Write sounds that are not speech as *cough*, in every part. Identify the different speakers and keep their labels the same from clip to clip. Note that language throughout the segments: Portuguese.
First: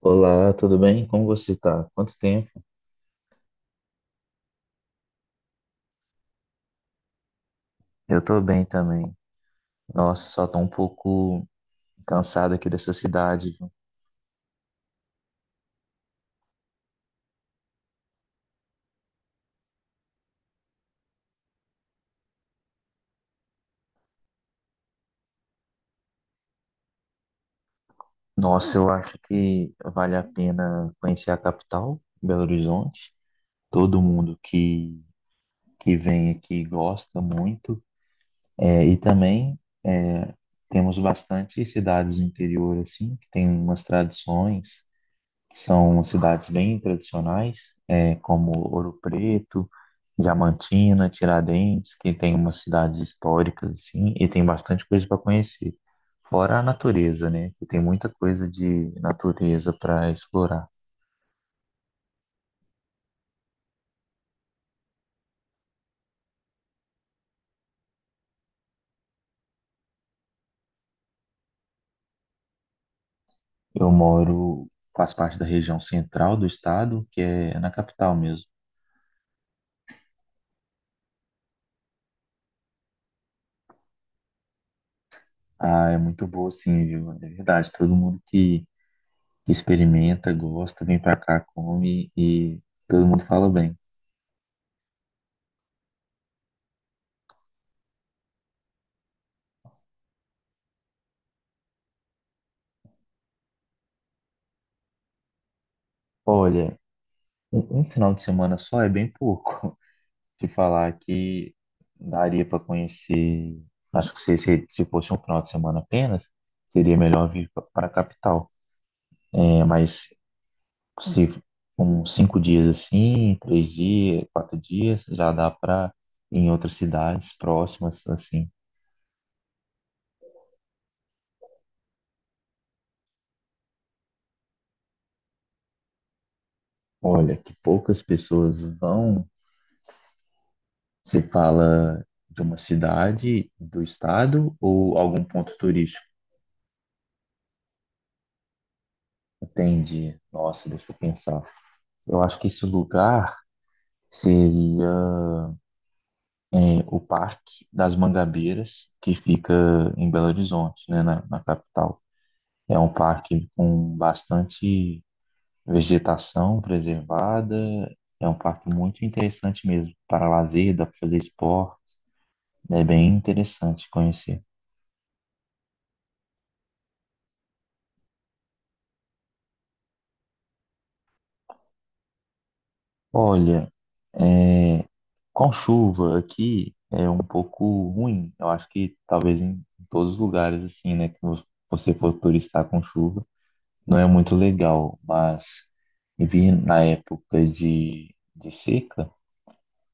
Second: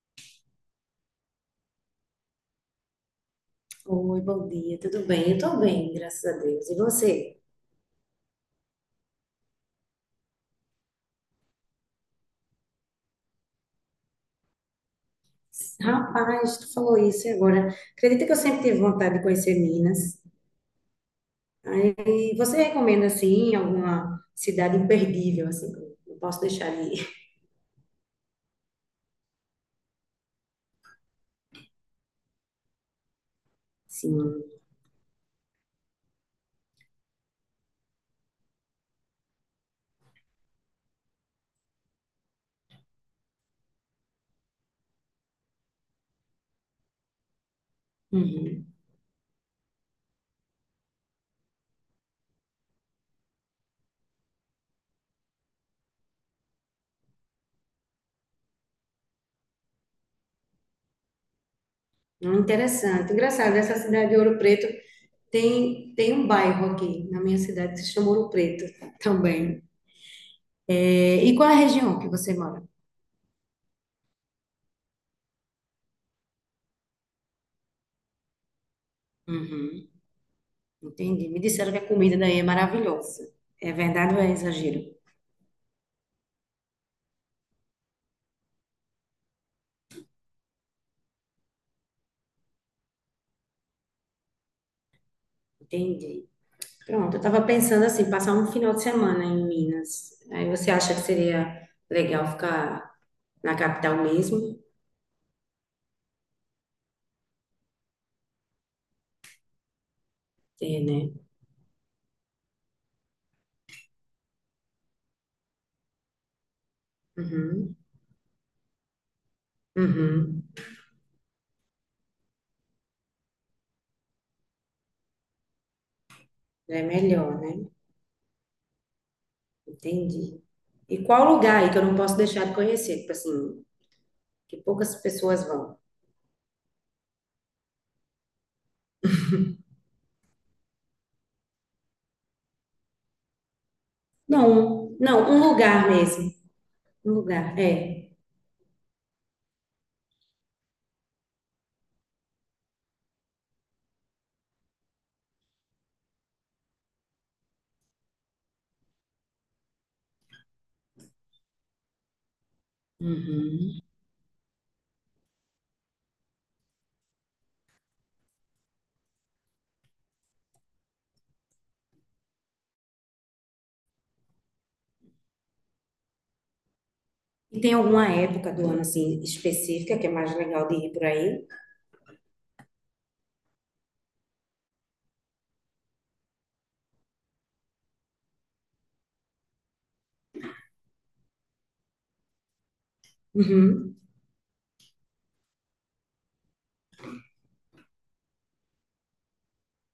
Speaker 1: Olá, tudo bem? Como você tá? Quanto tempo?
Speaker 2: Oi, bom dia, tudo bem? Eu tô bem, graças a Deus. E você?
Speaker 1: Eu tô bem também. Nossa, só tô um pouco cansado aqui dessa cidade, viu?
Speaker 2: Rapaz, tu falou isso e agora. Acredita que eu sempre tive vontade de conhecer Minas? Aí, você recomenda, assim, alguma cidade imperdível, assim, que eu não posso deixar de ir?
Speaker 1: Nossa, eu acho que vale a pena conhecer a capital, Belo Horizonte. Todo mundo
Speaker 2: Sim.
Speaker 1: que, que vem aqui gosta muito. E também é, temos bastante cidades do interior, assim, que tem umas tradições. São cidades bem tradicionais, como
Speaker 2: Uhum.
Speaker 1: Ouro Preto, Diamantina, Tiradentes, que tem umas cidades históricas assim, e tem bastante coisa para conhecer. Fora a natureza, né? Que tem muita coisa de natureza para explorar.
Speaker 2: Interessante. Engraçado, essa cidade de Ouro Preto tem um bairro aqui na minha cidade que se chama Ouro Preto também. É, e qual é a região que você mora?
Speaker 1: Eu moro, Faço parte da região central do estado, que é na capital mesmo.
Speaker 2: Uhum. Entendi. Me disseram que a comida daí é maravilhosa. É verdade ou é exagero?
Speaker 1: Ah, é muito boa, sim, viu? É verdade. Todo mundo que experimenta, gosta, vem para cá, come e todo mundo fala bem.
Speaker 2: Entendi. Pronto, eu estava pensando assim, passar um final de semana em Minas. Aí você acha que seria legal ficar na capital mesmo?
Speaker 1: Olha, um final de semana só é bem pouco. *laughs* Te
Speaker 2: É,
Speaker 1: falar
Speaker 2: né?
Speaker 1: que daria para conhecer. Acho que se fosse um final de semana apenas, seria melhor vir
Speaker 2: Uhum,
Speaker 1: para a capital. É, mas
Speaker 2: uhum.
Speaker 1: se uns cinco dias assim, três dias, quatro dias, já dá para ir em outras
Speaker 2: É
Speaker 1: cidades
Speaker 2: melhor, né?
Speaker 1: próximas assim.
Speaker 2: Entendi. E qual lugar aí que eu não posso deixar de conhecer? Tipo assim, que poucas pessoas vão.
Speaker 1: Olha, que poucas pessoas vão. Se fala de uma cidade, do estado
Speaker 2: Não,
Speaker 1: ou algum
Speaker 2: não, um
Speaker 1: ponto
Speaker 2: lugar
Speaker 1: turístico.
Speaker 2: mesmo. Um lugar, é.
Speaker 1: Entendi. Nossa, deixa eu pensar. Eu acho que esse lugar seria o Parque das Mangabeiras, que fica em Belo Horizonte, né, na capital. É um parque
Speaker 2: Uhum.
Speaker 1: com bastante vegetação preservada, é um parque muito interessante mesmo, para lazer, dá para fazer esporte, é bem interessante conhecer.
Speaker 2: E tem alguma época do ano assim específica que é mais legal de ir por aí?
Speaker 1: Olha, é, com chuva aqui é um pouco ruim. Eu acho que talvez em todos os lugares assim, né, que você for turistar com chuva,
Speaker 2: Uhum,
Speaker 1: não é muito legal. Mas vir na época de seca,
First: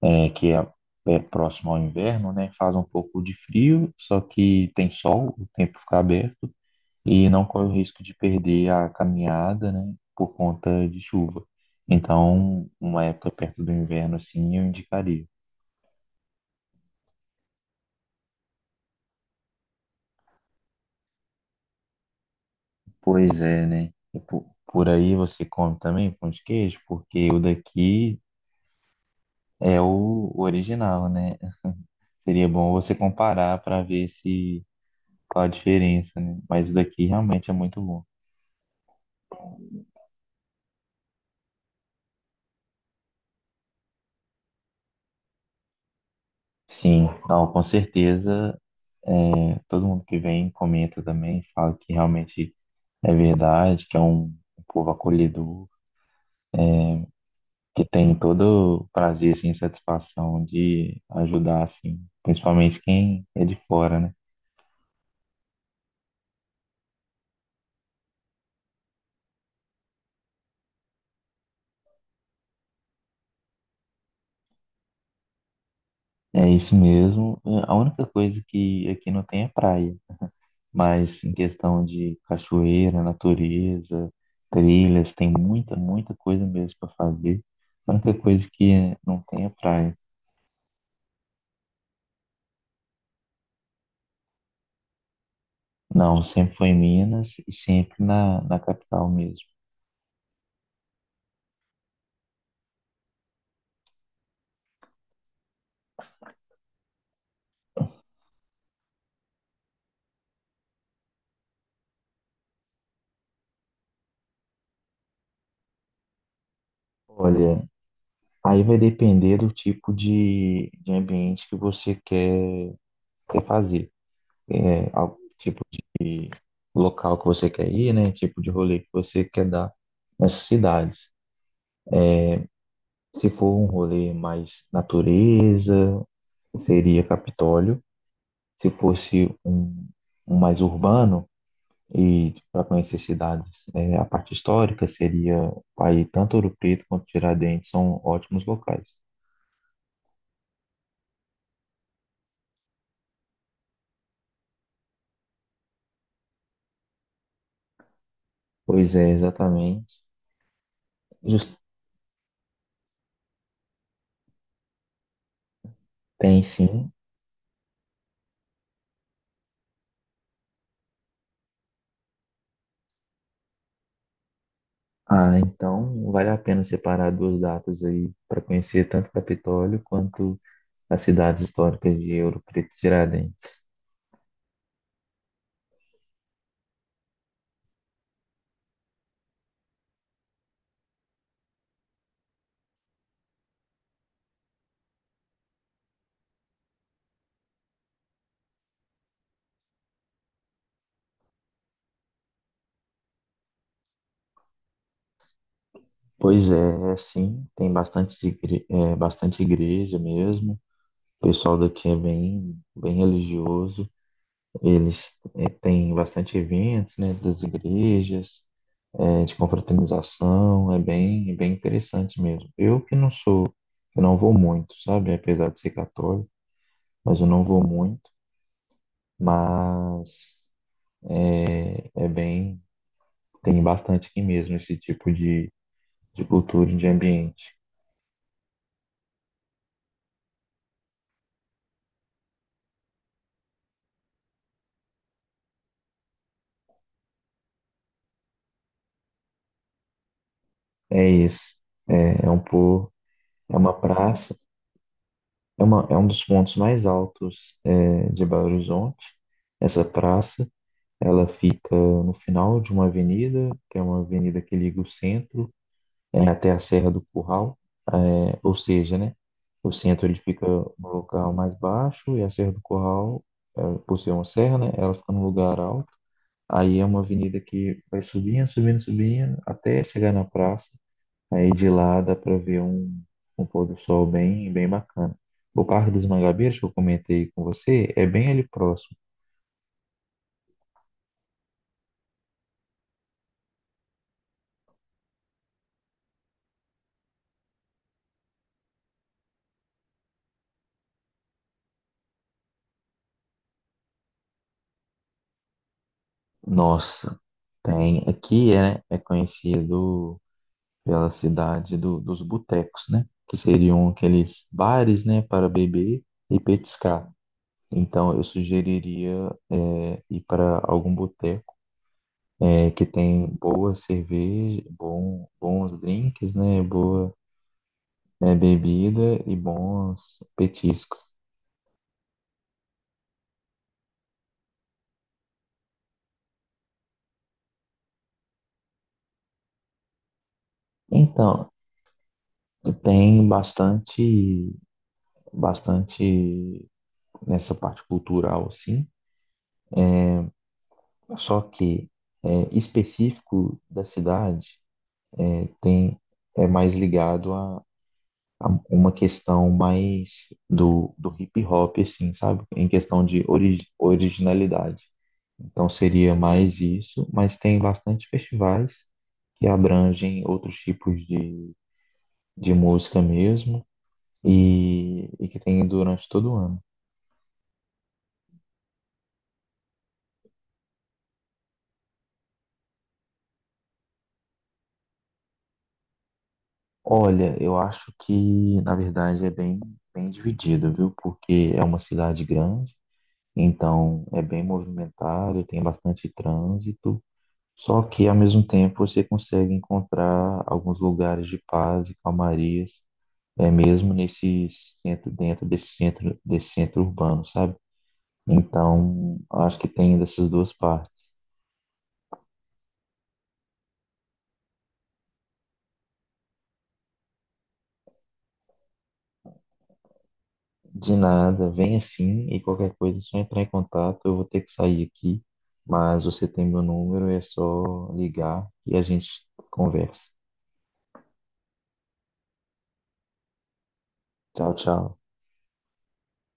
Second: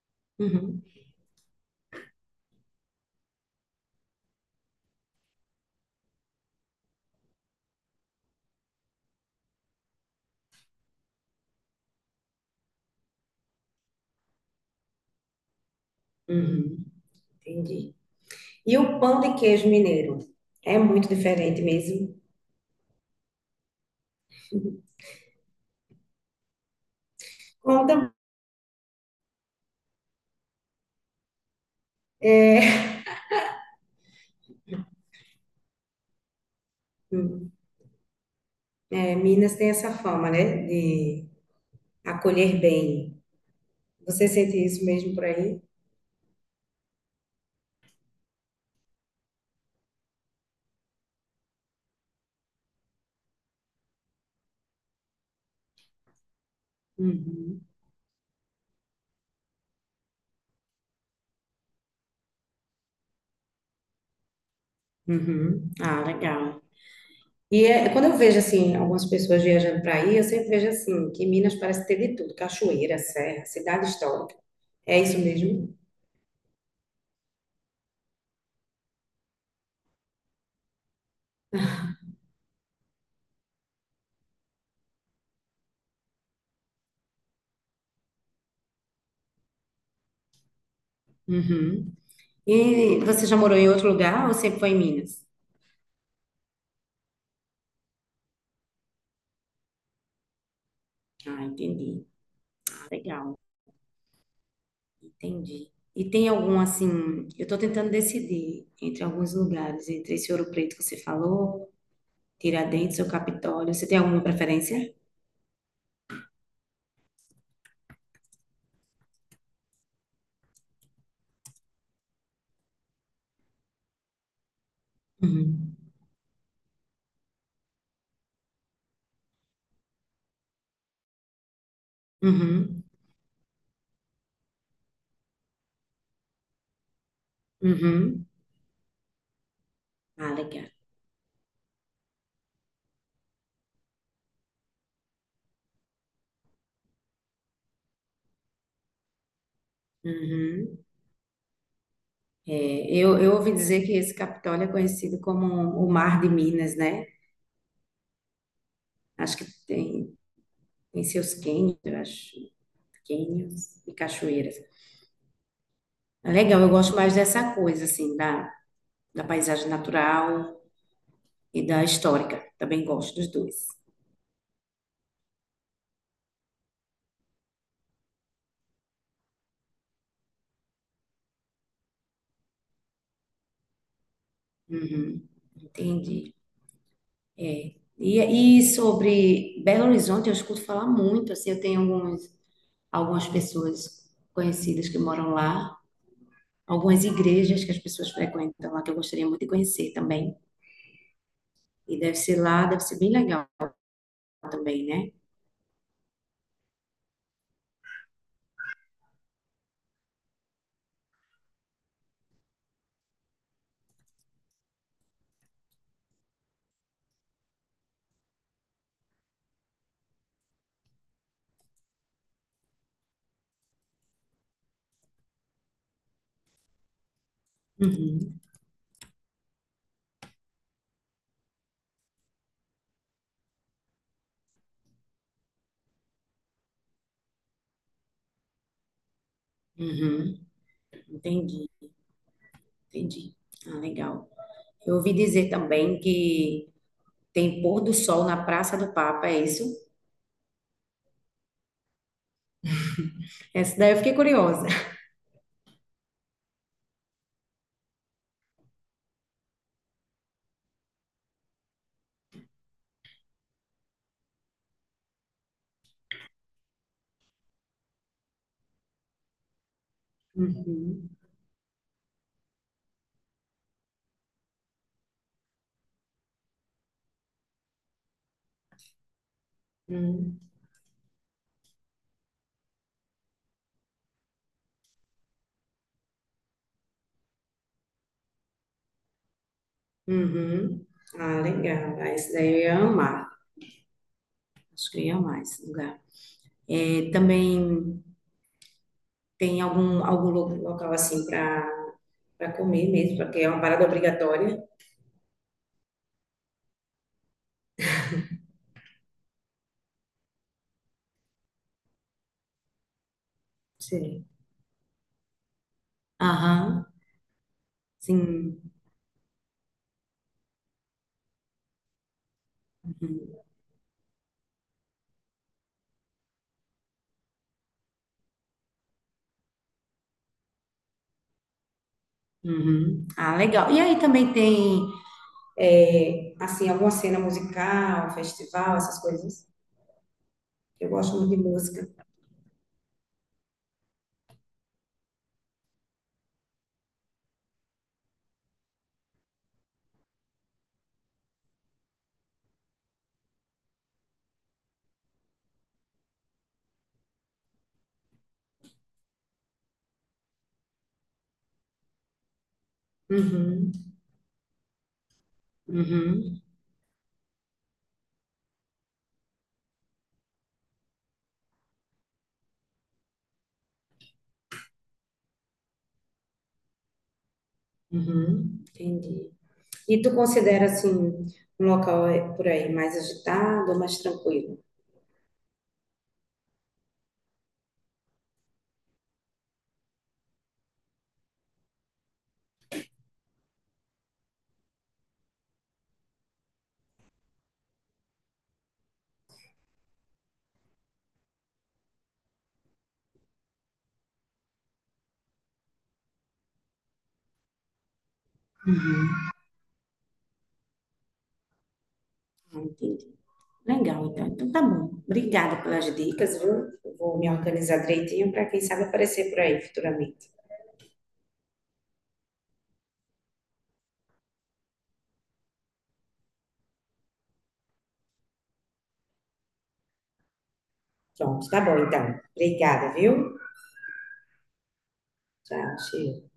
Speaker 1: é, que é,
Speaker 2: uhum,
Speaker 1: é próximo ao inverno, né, faz um pouco de frio, só que tem sol, o tempo fica aberto e não corre o risco de perder a caminhada, né, por conta de chuva. Então, uma época perto do inverno, assim, eu indicaria.
Speaker 2: uhum, entendi. E o pão de queijo mineiro é muito diferente mesmo.
Speaker 1: Pois é, né? Por aí você come também pão de queijo, porque o
Speaker 2: Como tam-
Speaker 1: daqui é o original, né? Seria bom
Speaker 2: é,
Speaker 1: você comparar para ver se qual a diferença, né? Mas o daqui realmente
Speaker 2: hum,
Speaker 1: é muito bom.
Speaker 2: é, Minas tem essa fama, né, de acolher bem. Você sente isso mesmo por aí?
Speaker 1: Sim, não, com certeza. Todo mundo que vem comenta também, fala que realmente é verdade, que é um povo acolhedor,
Speaker 2: Uhum,
Speaker 1: que tem todo o prazer, assim, satisfação de ajudar, assim, principalmente quem é de fora, né?
Speaker 2: uhum. Ah, legal. E é, quando eu vejo assim algumas pessoas viajando para aí, eu sempre vejo assim que Minas parece ter de tudo, cachoeira, serra, cidade histórica. É isso mesmo?
Speaker 1: É isso mesmo. A única coisa que aqui não tem é praia, mas em questão de cachoeira, natureza, trilhas, tem muita, muita coisa mesmo para fazer. A única coisa que não tem é praia.
Speaker 2: Uhum. E você já morou em outro lugar ou sempre foi em Minas?
Speaker 1: Não, sempre foi em Minas e sempre na capital mesmo.
Speaker 2: Ah, entendi. Legal, entendi. E tem algum assim, eu estou tentando decidir entre alguns lugares, entre esse Ouro Preto que você falou, Tiradentes ou Capitólio. Você tem alguma preferência?
Speaker 1: Olha, aí vai depender do tipo de ambiente que você quer, quer fazer, né? Tipo
Speaker 2: Uhum.
Speaker 1: de local que você quer ir, né? Tipo de rolê que você quer dar nessas cidades.
Speaker 2: Uhum.
Speaker 1: Se for um rolê mais natureza, seria Capitólio.
Speaker 2: Uhum.
Speaker 1: Se fosse
Speaker 2: Ah,
Speaker 1: um mais
Speaker 2: legal.
Speaker 1: urbano e para conhecer cidades, a parte histórica seria aí tanto Ouro Preto quanto Tiradentes são ótimos locais.
Speaker 2: Uhum. É, eu ouvi dizer que esse Capitólio é conhecido como o Mar de Minas, né?
Speaker 1: Pois é,
Speaker 2: Acho que
Speaker 1: exatamente.
Speaker 2: tem seus
Speaker 1: Jus-
Speaker 2: cânions, eu acho, cânions e cachoeiras. É
Speaker 1: Tem
Speaker 2: legal, eu
Speaker 1: sim.
Speaker 2: gosto mais dessa coisa, assim, da, da paisagem natural e da histórica. Também gosto dos dois.
Speaker 1: Ah, então vale a pena separar duas datas aí para conhecer tanto Capitólio quanto as cidades históricas de Ouro Preto e Tiradentes.
Speaker 2: Uhum, entendi. E sobre Belo Horizonte, eu escuto falar muito, assim, eu tenho alguns, algumas pessoas conhecidas que moram lá, algumas igrejas que as pessoas frequentam lá, que eu gostaria muito de conhecer também. E deve ser lá, deve ser bem legal também, né?
Speaker 1: Pois é, sim, tem bastante, bastante igreja mesmo. O pessoal daqui é bem, bem religioso. Eles têm bastante eventos, né, das igrejas, de confraternização. É bem, bem interessante mesmo. Eu que não sou, eu não vou muito, sabe? Apesar de ser católico, mas eu não vou muito.
Speaker 2: Uhum,
Speaker 1: Mas é bem, tem bastante aqui mesmo esse tipo de cultura, e de ambiente.
Speaker 2: uhum, entendi, entendi. Ah, legal. Eu ouvi dizer também que tem pôr do sol na Praça do Papa, é isso?
Speaker 1: É isso. É, é um pouco. É uma
Speaker 2: Essa daí eu fiquei
Speaker 1: praça,
Speaker 2: curiosa.
Speaker 1: é um dos pontos mais altos de Belo Horizonte. Essa praça, ela fica no final de uma avenida, que é uma avenida que liga o centro até a Serra do Curral, ou seja, né, o centro ele fica no
Speaker 2: Uhum,
Speaker 1: local mais baixo e a Serra do Curral, por ser uma serra, né, ela fica num lugar alto. Aí é uma avenida que vai subindo, subindo, subindo, até chegar na
Speaker 2: uhum,
Speaker 1: praça. Aí de lá dá para ver um pôr do sol bem, bem bacana. O Parque dos Mangabeiras que eu comentei com você é bem ali próximo.
Speaker 2: uhum. Ah, legal. Ah, esse daí eu ia amar. Acho que eu ia amar esse lugar. É, também tem algum local assim para comer mesmo, porque é uma parada obrigatória.
Speaker 1: Nossa, tem aqui é conhecido pela cidade dos botecos, né? Que seriam
Speaker 2: Sim.
Speaker 1: aqueles bares, né, para beber e
Speaker 2: Aham,
Speaker 1: petiscar. Então eu
Speaker 2: sim.
Speaker 1: sugeriria ir para algum boteco que tem
Speaker 2: Uhum.
Speaker 1: boa cerveja, bom, bons drinks, né? Boa né, bebida e bons petiscos.
Speaker 2: Uhum. Ah, legal. E aí também tem, é, assim, alguma cena musical, festival, essas coisas. Eu gosto muito de
Speaker 1: Então,
Speaker 2: música.
Speaker 1: tem bastante nessa parte cultural, sim. Só que específico da cidade é, tem é mais ligado a uma questão mais do hip hop, assim, sabe? Em questão de
Speaker 2: Uhum.
Speaker 1: originalidade. Então seria
Speaker 2: Uhum.
Speaker 1: mais isso, mas tem bastante festivais que abrangem outros tipos de música mesmo e que tem durante todo o ano.
Speaker 2: Uhum, entendi. E tu considera assim um local é, por aí mais agitado ou mais tranquilo?
Speaker 1: Olha, eu acho que na verdade é bem, bem dividido, viu? Porque é uma cidade grande, então é bem movimentado, tem bastante trânsito, só que ao mesmo tempo você consegue encontrar alguns lugares de paz e calmarias, mesmo nesse centro, dentro desse centro urbano, sabe? Então, acho que tem dessas duas partes.
Speaker 2: Ah, entendi. Legal, então. Então tá bom. Obrigada pelas dicas, viu? Eu vou me organizar direitinho para quem sabe aparecer por aí futuramente.
Speaker 1: De nada, vem assim e qualquer coisa é só entrar em contato. Eu vou ter que sair aqui, mas você tem meu número, é só ligar e a gente conversa.
Speaker 2: Pronto, tá bom então. Obrigada, viu?
Speaker 1: Tchau, tchau.
Speaker 2: Tchau, cheiro.